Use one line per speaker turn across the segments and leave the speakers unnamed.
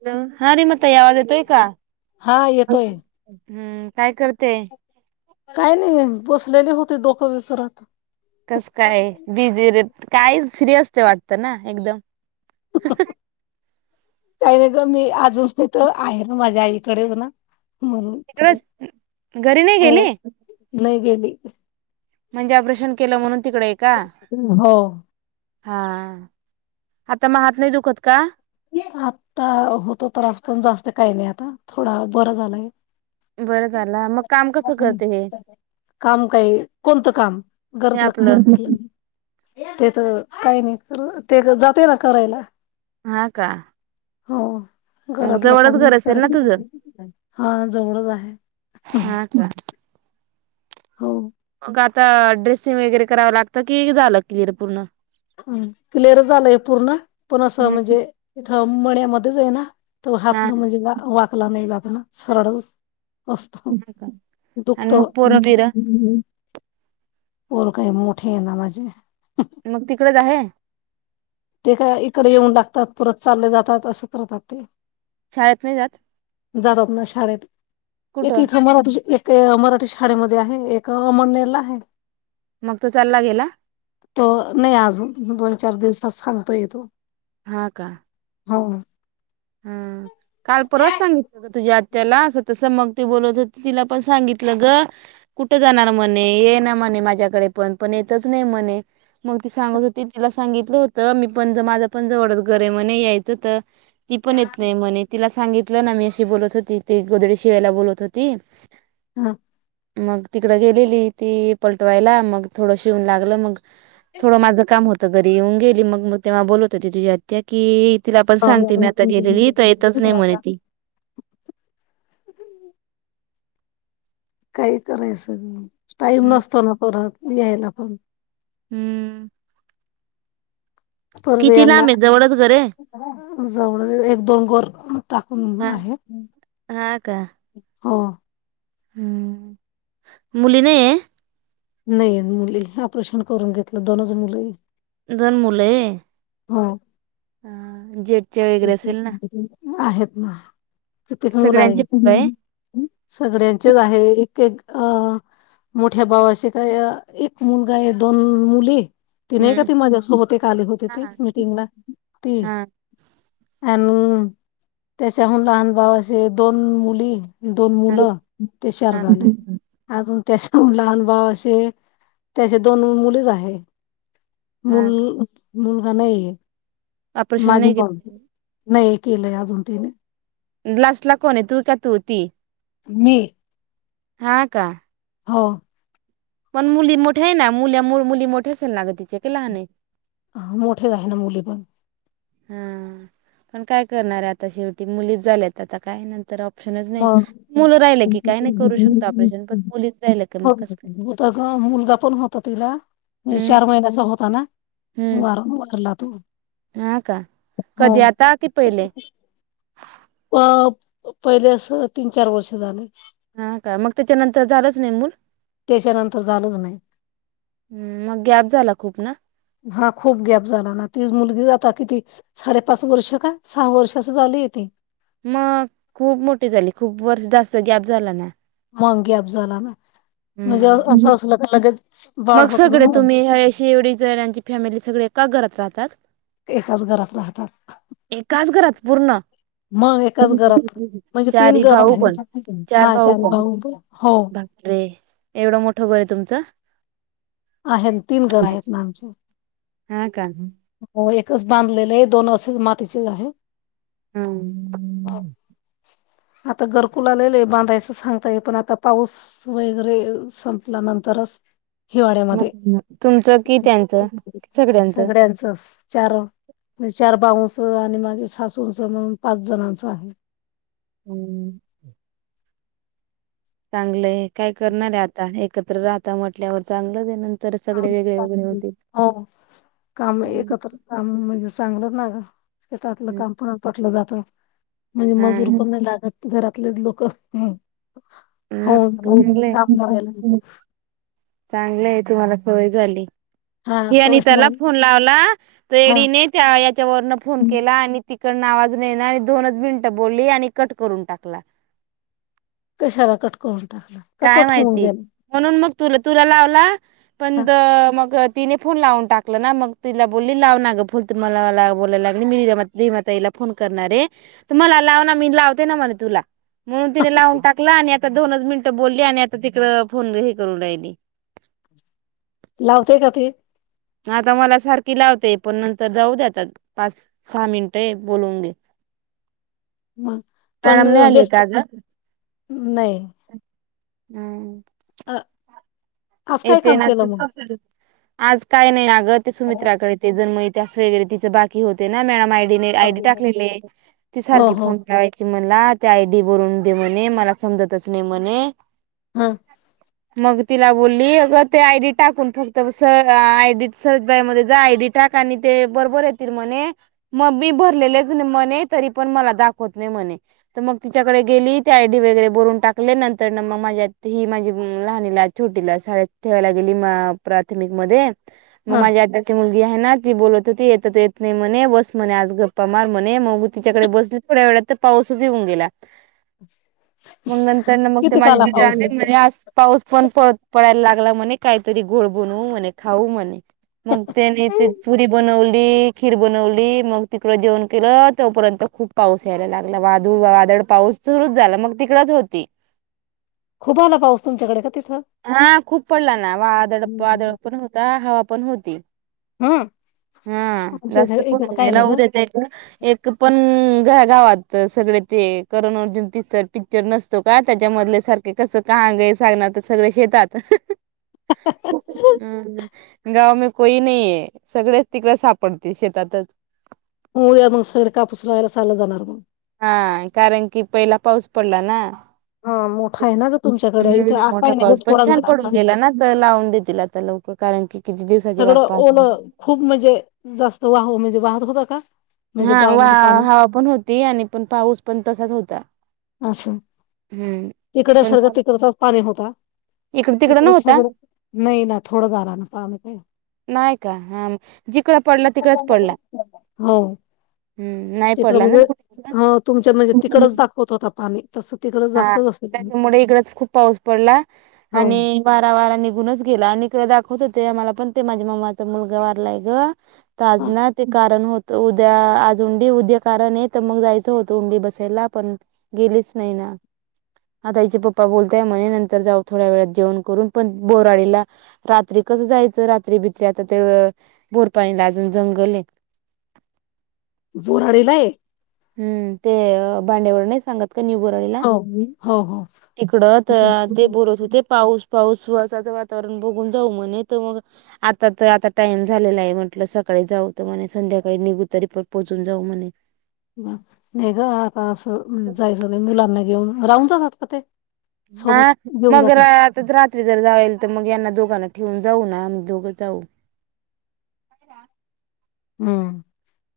[unintelligible] हा रेमाताई आवद येतोय का
हा येतोय
हम्म काय करते
काही नाही बसलेली होती डोकं विसरत
कस काय [unintelligible] कायचं फ्री असते वाटत ना एकदम
हं हंह काही नाही गं मी अजून इथं आहे ना माझ्या आईकडेच ना म्हणून
तिकडच घरी नाही
हो
गेली
नाही गेली
म्हणजे ऑपरेशन केलं म्हणून तिकडे आहे का
हो
हा आता म हात नाही दुखत का
आता होतो त्रास पण जास्त काही नाही आता थोडं बरं झालायं
बरं झालं मग काम कसं करते हे
काम काय कोणतं काम
हे
घरातलं
आपलं
ते तर काही नाही ते जाते ना करायला
हा का
हो
मग
घरातलं
जवळच
काम
घर असेल ना तुझं
करत हा जवळच आहे
टट
हो
मग आता ड्रेसिंग वगैरे करावं लागतं की झालं क्लिअर पूर्ण
हं क्लिअर झालंय पूर्ण पण असं
हम्म
म्हणजे इथं मण्यामध्ये आहे ना तो
हा
हात म्हणजे वाकला नाही जात ना सरळच असं
हा का
दुखत
आणि मग पोरं बिरं
पोर काही मोठी आहे ना माझी
मग तिकडचं आहे
ते काय इकडे येऊन लागतात परत चालले जातात असं करतात ते
शाळेत नाही जात
जातात ना शाळेत एकही
कुठं
थांबला तुझ एक ते मराठी शाळेमध्ये आहे, एक मणेरला आहे
मग तो चालला गेला
तो नाही अजून दोन चार दिवसात सांगतो येतो
हा का
हो
हा काल परवा सांगितलं होतं तुझ्या आ त्याला असं तसं मग ती बोलतं होती तिला पण सांगितलं ग कुठं जाणार म्हणे ये ना म्हणे माझ्याकडे पण पण येतच नाही म ती सांगत होती तिला सांगितलं होत मी पण माझ पण जवळच घर आहे म्हणे यायचं तर ती पण येत नाही म्हणे तिला सांगितलं ना मी अशी बोलत होती ते गोदडी शिवायला बोलत होती
हम
मग तिकड गेलेली ती पलटवायला मग थोडं शिवून लागलं मग थोडं माझं काम होतं घरी येऊन गेली मग मग तेव्हा बोलत होती तुझी आत्या कि तिला पण सांगते मी गेलेली तर येतच नाही
हा
म्हणे ती
काही करायचं गं टाईम
हं.
नसतो ना परत यायला पण
हम्म
परत
किती
यांना
लांब आहे जवळच घर आहे?
जवळ एक दोन गोर टाकून
हा
आहे
हा का
हो
हम्म मुली नाहीय
नाही मुली ऑपरेशन करून घेतलं दोनच मुलं आहेत
दोन मुले
हो
हं जेट
आहेत ना कित्येक मुलं
सगळ्यांचे पोरं
आहे सगळ्यांचेच आहे ते अ मोठ्या भावाचे काय एक मुलगा आहे दोन मुले ती नाही का
हम्म.
ती मजा सोबते काले होते
हा
ते
हा
मिीटिंगला ती
हा
अ त्याच्याहून लहान भाव असे दोन मुली दोन मुलं ते
हा
शरबवले अजून त्याच्या लहान भाव असे त्याचे दोन मुलीच आहे
हा
मल मुलगा नाही
अपर शनई ग
नाही केलंय अजून तिने
ल्लास ला कोोने तू का तूतीी
म
हा का
हो
पण मुली मोठ्या आहे ना मुल्या मुूळ मुली मोठ्या असेल ना ग तिचे क लहान आहे
हा मोठेच आहे ना मुली पण
हा पण काय करणारे आता शेवटी मुली झाल्यात आता काय नंतर ऑप्शनच नाही
मग
मुलं राहिलं की काही नाही करू शकत ऑपरेशन पण मुलीच राहिलं का मग कस
होता ग मुलगा पण होता तिला म्हणज चार महिन्याचा होता ना वार वारला तो
नाका
हो
कधीयाता की पहिले
अ पहिले अस तीन चार वर्ष झाले
ह काय मग त्याच्यानंतर झालंच नाही मूल
त्याच्यानंतर झालंच नाही
ह् मग गॅप झाला खूप ना
हा खूप गॅप झाला ना ती मुलगी जाता किती साडेपाच वर्ष का सहा वर्ष अस झाली ती
मग खूप मोठी झाली खूप वर्ष जास्त गॅप झाला ना
मांगे अफजाला ना म्हणजे
हम्म
असं असलं का लगेच बाळ
मग
होत
सगळे तुम्ही
ना
अशी एवढी जणांची फॅमिली सगळे का घरात राह
एकाच घरात राहतात
ए काच करात पूर्ण
मग एकाच घरात म्हणजे
चार
तीन घर
भाऊ पण
आहेत
चार
हा
भाऊ
शान
पण
हो
अरे एवढं मोठं बर आहे तुमचं
आहेतम तीन घर आहेत नामच्या
हा का
हो एकच बांधलेले आहे दोन असे मातीचे आहे
हम
आता गरकुलालेले बांधायचं सांगताय पण आता पाऊस वगैरे संपलानंतरच
म तुमचं कि त्यांचं सगळ्यांचं
ब चार म्हणजे चार बाऊंचं आणि माझे हासूंचं म्हणून पाच जणांचं आहे
हम्म चांगलंय काय करणार आहे आता एकत्र राहता म्हटल्यावर चांगलंच नर
हो काम एकत्र काम म्हणजे चांगल ना गतलं काम प पटलं जात म्हणजे
हा
मजूर
ना,
पण नाही लागत घरातले लोक
हा
होऊन जाऊन काम करायला
चांगलं चांगलं आहे तुम्हाला होय झाली
हा
हे
सोय
अनि त्याला
झाली
फोन लावला त
हा
एडीने त्या याच्यावरन फोन केला आणि तिकडनवाजून ये ना आणि दोनच मिनट बोलली आणि कट करून टाकला
कशहरा कटकोर
काय माहिती म्हणून मग तु तुला लावला पण
हा
मग तिने फोन लावून टाकलं ना मग तिला बोलली लाव ना गं फुल तर मला बोलायलागल मीि मातईला फोन करणारे मला लाव ना मी लावते ना म्हणे तुला म्हणून तिने लावून टाकलं आणि आता दोनच मिनट बोलली आणि आता तिकड फोनही करून राहिली
लावते का ते
आता मला सारखी लावते पण नंतर जाऊ द्याता पाच सहा मिनिट बोलवून घे
मग
काम
पण
नाही आलीय का
व्यस्त
आज
नाही
हम्म
अ आज काय
येते
काम
ना
केलं मग?
आज काय नाही अगं ते
हो
सुमित्राकडे ते जन्म त्यास वगैरे तिच बाकी होते ना मॅडम आयडी आयडी टाकलेले आहे ती सारखी
हो
फोन मिळावायची मला त्या आयडी बरून दे म्हणे मला समजतच नाही म्हणे
हा
मग तिला बोलली अ ते आयडी टाकून फक्त आय सर बाई म जा आयडी टाक णी ते बरोबर येतील म्ह मग मी भरलेलेच म्हणे तरी पण मला दाखवत नाही म्ह मग तच्याकडे गेली आयडी वगरे बून टाकल्या नंतर ना मग माझ्या ही माझी लहाणीला छोटीला शाळत ठेवायला गेली म प्राथमिक मध्ये मग
हा
माझी आताची मुलगी आहे ना ती बोलत होती येत येत नाही म्हणे बस म्हणे आज गप्पा मार म्हणे मगू तिच्याकडे बसली थोड्या वेळात तर पाऊसच येऊन गेला
अ्
मग नंतर मग ते
होता?
माझी आज पाऊस पण पत पडायला लाग कात गड बन म्ह खाऊ म्ह मग त्यारी बनली खीर बनवली मग तिकड जेवण केलं तो पर्यंत खूप पाऊस यायला लागला वादळ पाऊस सुरुच झाला मग तिकडच होती
खूप आला पाऊस तुमच्याकडे का तिथं?
हा खूप पडला ना वादळ वादळ
हम्म.
पण होता हवा पण होती
हा
हा
आमच्या इथ
जास्त
इकडं
पणजे
काय नाही
लाव
ग
द्याेत एक एक पण घ गावात सगळे ते करण अर्जुन प्चर पिक्चर नसतो का त्याच्या मधले सारखे कस का सग शेतात गाव म कोई नाही आहे सगळे तिकडे सापडते शेतातच
हो या मग सगळे कापूस लावायला चालला जाणार मग
हा कारण कि पहिला पाऊस पडला ना
ह
हम्म मोठा
ग
पाऊस पण
थोडा
छान
झाला
पडून गेला ना लावून देतील आता लोक कारण क
सगळं ओलं खूप म्हणजे जास्त वाह म्हणजे वाहत होत का म्हणजे
हा वा
गावामध्ये पाणी
हवा पण होती आणि पण पाऊस पण तसाच होता
असं
हम्म पण
तिकडसारखं
झालं.
तिकडचाच पाणी होता
इकड तिकड
तिकडें
नव्हता
सगळं नाही ना थोडं गार ना पाम काय
नाही का हा जिकडं पडला तिकडच पडला
हो
हम्म नाही
तिकडं
पडला ना
म्हणजे हो तुमच्या म्हणजे तिकडच दाखवत होता पाणी तसं तिकडच
हा
जास्तच असेल
त्याच्यामुळे इकडंच खूप पाऊस पडला
हो
आणि वारा वारा निघूनच गेला आणि इकड दाखव होत हो ते आ मला पण ते माझ्या माम्माचा मुलगा वारलाय ग तज ना ते कारण होत तर उद्या आज उंडी उद्या कारण आहे तर मग जायचं होतं उंडी बसायला पण गेलीच नाही ना [unintelligible] आता आईचे पप्पा बोलताय म्हणे नंतर जाऊ थोड्या वेळात जेवण करून पण बोराडीला रात्री कस जायचं रात्री बित्री आता ते बोरपाणीला अजून जंगल आहे
जोरडीला एक
हम्म ते भांडेवर नाही सांगत क बरयला
हो हो हो
तिकडत ते बरत होते पाऊस पाऊस पावसाचं वातावरण बघून जाऊ म्हणे ते मग आता तर आता टाइम झालेला आहे म्हटलं सक जाऊ तर म्हणे संध्याकाळी निघू तरीपण पोचून जाऊ म्हणे
नाही ग आता असं जायचं नाही मुलांना घेऊन राहून जाणा सका
हा मग रा रात्री जर जावेल तर मग यांना दोघांना ह्म्म जाऊ ना आम्ही दोघ जाऊ
ह्म्म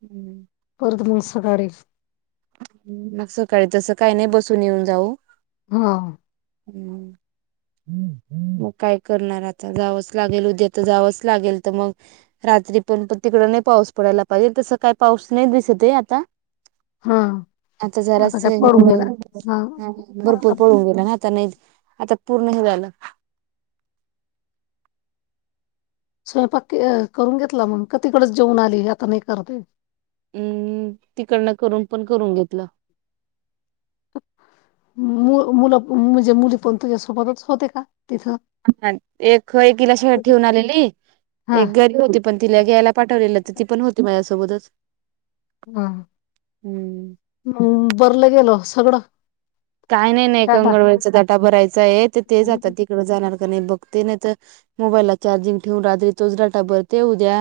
हम्म
मिक्स कराचे [unintelligible]
मग सकाळी तसं काहीनि बसून युन जाऊ
हा
हम्म मग काय करणार आता जावंच लागेल उद्या तर जावंच लागेल तर मग रात्री पण त तिकड पाऊस पडायला पाये तस काही पाऊस नाही दिसते आता
हा
आता जराच
काय पडून गेला हा
भरपूर
आता
पळून गेला ना आता नही आता पूर्ण हे आलं
स्वयंपाक क करून घेतला मंग का तीकडच जेऊन आली एका मं करते
अम् तिकडनं करून पण करून घेतलं.
मु र मुलं म्हणजे मुली पण तुझ्यासोबतच होते का तिथं
एक एकिला शाळेत ठेवून आलेली
हा
एक घ्यायची होती पण तिला घ्यायला पाठवलेलं तर ती पण होती माझ्यासोबतच
हा
हम्म
म बरलं गेल सगळं
काही नाही नाही
डाटा
अंगणवाडी चा आटा भरायचा आहे तर ते जातात तिकड जाणार का नाही बघ ते नाही तर मोबाईल ला चार्जिंग ठेऊून आली तोच डाटा भरते उद्या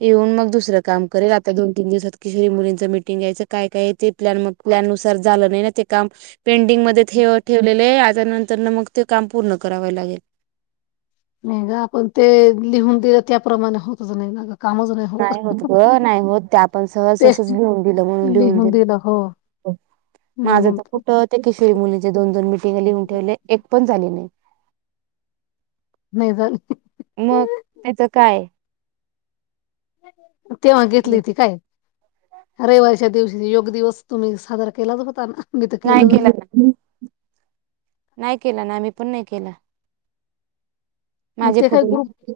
येऊन मग दुसरं काम करेल आता दोन तीन दिवसात किशोरी मुलींचं मिटिंग यायचं काय काय ते प्लॅन मग प्लॅ नुसार झालं नाही ना ते काम पेंडिंग मध्ये ठेव ठेवलेले आता नंतरन मग ते काम पूर्ण करावे लागेल
म गा आपण ते लिहून दिलं त्याप्रमाणे होत बनवून झालं
नाही होत ग नाही होत ते आपण सहज
ते
असंच लिहून दिलं म्हणून लिहून दि
दिलं हो
माझं
म्हणून
तर कुठ ते किशोरी मुलीचे दोन दोन मिटिंग लिहून ठेवले एक पण हॅलो
नाही झाली
मग त्याच काय ए
तेव्हा घेतली होती काय रविवारीच्या दिवशी योग दिवस तुम्ही साजरा केला बघा त्यांना
नाही केला ना नाही केला ना आम्ही पण नाही केला
आणि
माझे
ते काय
फोटो
ग्रुप
नते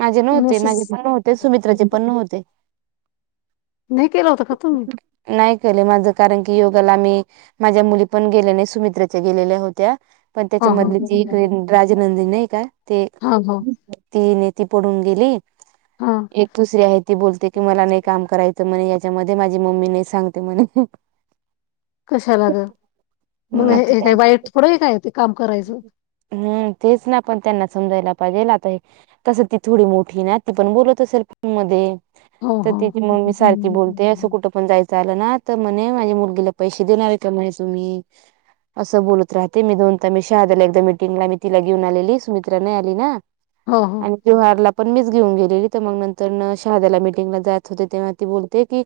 माझे नव्हते
मेसेज
माझे पण नव्हते सुमित्राचे पण नहो्हते.
नाही केला होता का तुम्ही
नाही केलं माझ कारण की योगाला मी माझ्या मुली पण गेल्या नाही सुमित्राच्या गेलेल्या होत्या पण
हा
त्याच्या
हा
मधली तीडे राजनंदी नाही का ते
हा हो
ती न [unintelligible] ती पडून गेली
हा
एक दुसरी आहे ती बोलते की मला नाही काम करायचं म्हणे त्यामध्ये माझी मम्मी नाही सांगते म्हणे
कशा लाग मग
हम्म, आता
हे
त्या
काय वाईट थोडं हे काय ते काम करायचं
हम् तेच ना पण त्यांना समजायला हो ना ताई आता हे कसं ती थोडी मोठी ना ती पण बोलत असेल फ मध्ये
हो
तर
हो
तिची मम्मी सारखी बोलते असं कुठं पण जायचं आलं ना तर म्हणे माझ्या मुलगीला पैसे देणारहे का म्हणे तुम्ही असं बोलत राहते मी दोन मी शहादला एकदा मिीटिंगला मी तिला घेऊन आलेली सुमित्रा नाही आली ना
हो हो
आणि त्यो वारला पण मीच घेऊन गेलेली तर मग नंतरन शहाद्याला मीटिंगला जात होते तेव्हा ती बोलते की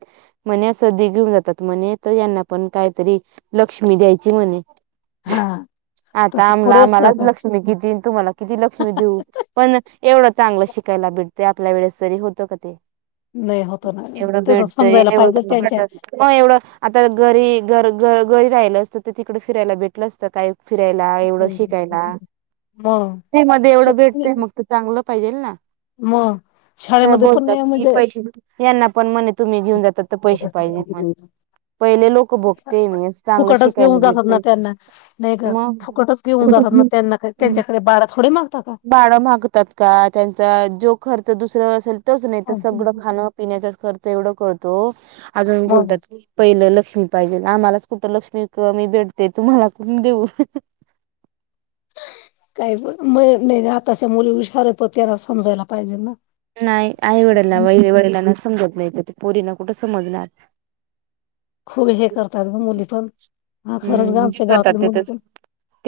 म्हणे सबी घेऊन जातात म्हणे तर यांना पण काहीतरी लक्ष्मी द्यायची म्हणे
हा
आता
तसं
आम्ला
थोडे असतं
आम्हालाच
का
लक्ष्मी कितीन तुम्हाला किती लक्ष्मी देऊ पण एवढं चांगलं शिकायला भेटते आपल्या वेळेस जरी होतो का ते
नाही होत नाही ग तेचच
ते एवढ एवढं आता घरी घर घ घरी राहिलं असतं ते तिकडडे फिरायला भेटलं असतं काय फिरायला एवढं शिकायला
मग
ते मध्ये एवढं
श-
भेटतेय मग त चांगल पाहि
मग शाळेमध्ये पण नाही
बोलतात की
म्हणजे
पैसे यांना पण म्ह तुम्ही घेऊन जातात तर पैसे पाहिजे पहिले लोक भोगते मी चांगलं
फुकटच
शिकायला
घेऊन जातात ना
भेटते
त्यांना नाही ग
मग
फुकटच घेऊन जातात ना त्यांना काय त्यांच्याकडे बारा थोडे मागता का
बाळ मागतात का त्यां जो खर्च दुसर असेल तोच नाही तर सगळं खाण पिण्याचा खर्च एवढं करतो अजून
मग
बोलतात की पहिलं लक्ष्मी पाहिजे आम्हालाच कुठं लक्ष्मी क मी भेडते तुम्हाला कण देऊ
काही म नाही आताच्या मुली हुशार प त्यांना समजायला पाहिजे ना
नाही आई वडला व वडिलांना समजत नाही तर ते पोरीना कुठं समजणार
खूप हे करतात ग मुली पण हा खरंच ग
हम्म जे
आमच्या गावातल्या
करतात
मुली
तेथच
पण
ते